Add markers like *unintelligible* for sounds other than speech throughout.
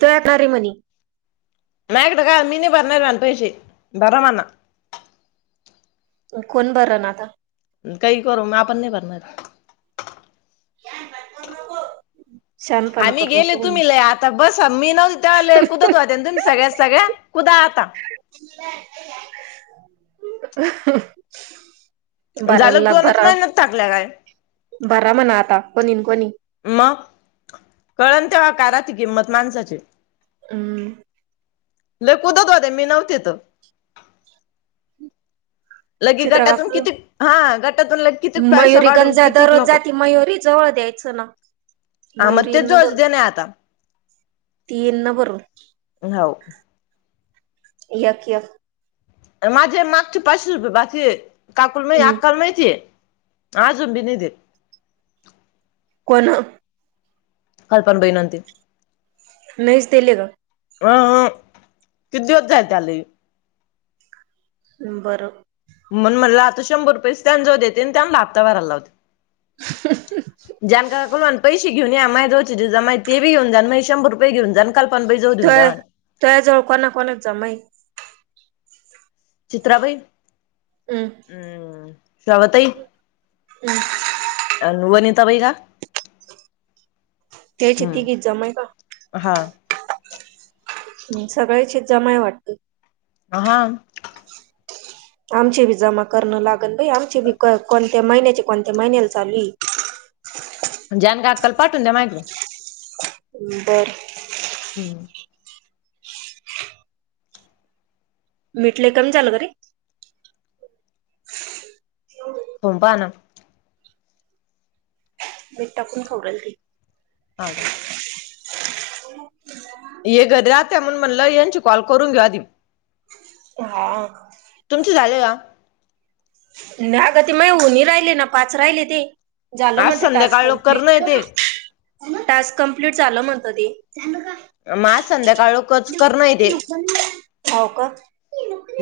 त्यां खांरी मणी नाहीं तरं कायं मी नाहीं भरणांर पैसे भरां म्हनां मंग कोणं भरणं आंता कांहीं करूं मंग आपणं नाहीं भरणांर शहाणपणा आम्हीं करू गेले नको म्हणे तुम्हीं लंय आंत आंता बसं मी नं आले कुंदच वाहते नां तुम्हीं सगळ्यांत सगळ्यां कुंदा आंता *unintelligible* झालं दोनचं महीन्यांत थकल्यां कायं भरां म्हनां आंता कोणीन कोणी मंग कळंन तेंव्हां कारांती किंमत माणसांची अं हम्मं लंय कुंदत होते मी नव्हती तरं लगे चित्रा गटांतूंन काकू किती हां गटांतूंन लगे किती पैसा मयुरी काढून गंजा कितीक दररोज नको जांती मयुरी जवळं द्यायचं नां आं मंग ते जोजदेणं आहे आंता तीई नं भरूंन नांव्ह एक एक माझे मागचे पांचशे रुपये बाकी आहे काकूंला मं हम्म अकांला माहिती आहे अजूंन बी नाहीं देेतं कोणं काल्पंना बाई नाहीं देतं नाहींच देले कायं अं हांव किती दिवसं झाले त्यांले हम्मं बरं म्हणूंन म्हटलं आंता शंभर रुपये त्यां जवळं देते आणि त्यांना हप्ता भरांयला लावते ह *unintelligible* जानका काकु मला पैसे घेऊन या, माझ्या जवळचे जे जमा आहे ते बी घेऊन जा, आणि माझे शंभर रुपये घेऊन जा. कल्पना बाईं जवळ देऊ द्या मला. तुझ्या जवळ कोणाना कोणात जमा आहे? चित्राबाई हम. हम्म, श्रावतई हम्म अन वनिताबाई का? तेची हम्म तीगी जमय का? हा. ह सगळ्याची जमा आहे वाटते. ह हा *unintelligible* आमचे बी जमा करणं लागल बाई, आमचे बी कोणत्या महिन्याचे, कोणत्या महिन्याला चालू. जान काकुला पाटून द्या मायकडे. बरं. हम्म. मिठले कमी झालं घरीे करून पाहा ना. मीट टाकून खाऊ घालती ती. ह का? *inaudible* हे घरी राहत्या म्हणून म्हणलं, यांची कॉल करून घे आधी. हा. तुमचं झालंय का? आता ते माय होऊ नाही राहिले ना, पाच राहिले ते. झालं आज मझ टास्क संध्याकाळ लोक करणं येते कमप्लीट. टास्क कमप्लीट झाल म्हणत ते. म आज संध्याकाळ कच करण ते. हो का?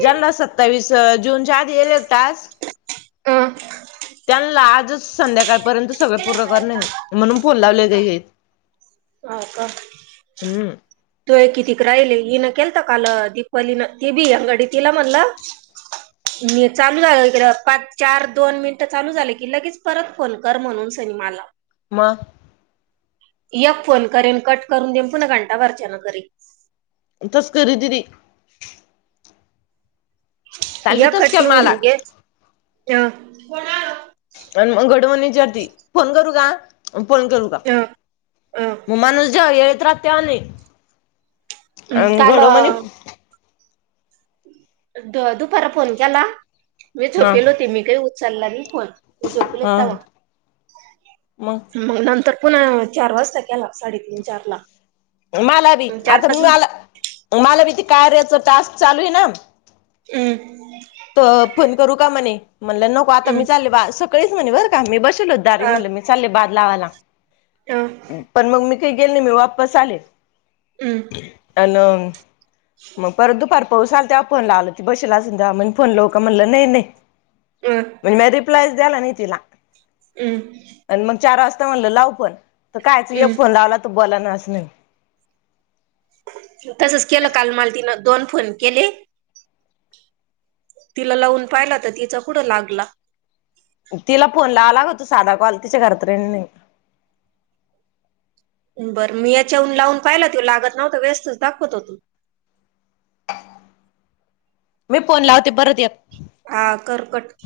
ज्यांना सत्तावीस जूनच्या आधी येले टास्क, अं, त्याना आजच संध्याकाळपर्यंत सगळ पूर्ण करणे, म्हणून फोल लावले हे. हा का? हम्म तू ए कितिक राहिले, हीनं केलता काल दीपवाली न ती बि गडी तिला म्हणलं चालू झालं इकडे, पाच चार दोन मिनट चालू झाले की लगेच परत फोनकर म्हणून सिनेमाला. म एक फोन करेन कट करून देन, पुन्हा घंटा भरच्यान करी. तस करी दीदी. काल बी या तस केल कटी मला होऊने अ *inaudible* पण मग घडवणी विचारते, फोन करू का? फोन करू का? अ अ मग माणूस ज्या येत राहते तेव्हा नाही. अ काल घडो मणे द दुपार फोन केला, मी हा झोपेल होती मी काही उचलला नाही फोन. झोपले हा तवा. मग नंतर पुन्हा चार वाजता केला, साडेतीन चार ला. मलां बी आंता मलां मलां बी ते कार्याच टांस्क चालूं आहे नां हम्मं तं फोन करूं कां म्हंणे म्हणलं नको आंता मी चालले सगळीचं म्हणे बरं कां मी बसेलो दारी म्हणलं मी चालले बांद लावांला पणं मंग मी कांहीं गेलं नाहीं मी वापसं आले हॉलो अं मंग परंत दु फांर पाऊस आलं त्यां फोन लावला आलं ती बशीला सुद्धां म्हंण फोन लावला कां म्हणलं नाहीं नाहीं म्हणजे मं प्लेस द्यांला नाहीं तिलां हम्मं आणि मंग चार वाजतां म्हणलं लांव फोन पणं तरं कायचं एक फोन पणं लावला तरं बोले नां असं नाहीं तसंच केलं कांल मांल तिनं दोन फोन केले तिलां लावूंन पाहिला तरं तिलां कुंढं लागलां तिलां फोन लावला म्हटलं सांधा कॉल तिच्यां घरांत रेंज नाहीं बरं मी यांच्याहून लावूंन पाहिला तरं लागतं नव्हतं व्यं स्तचं दाखवंत होतां मी फोन लावते परंत एक हां करं र्कट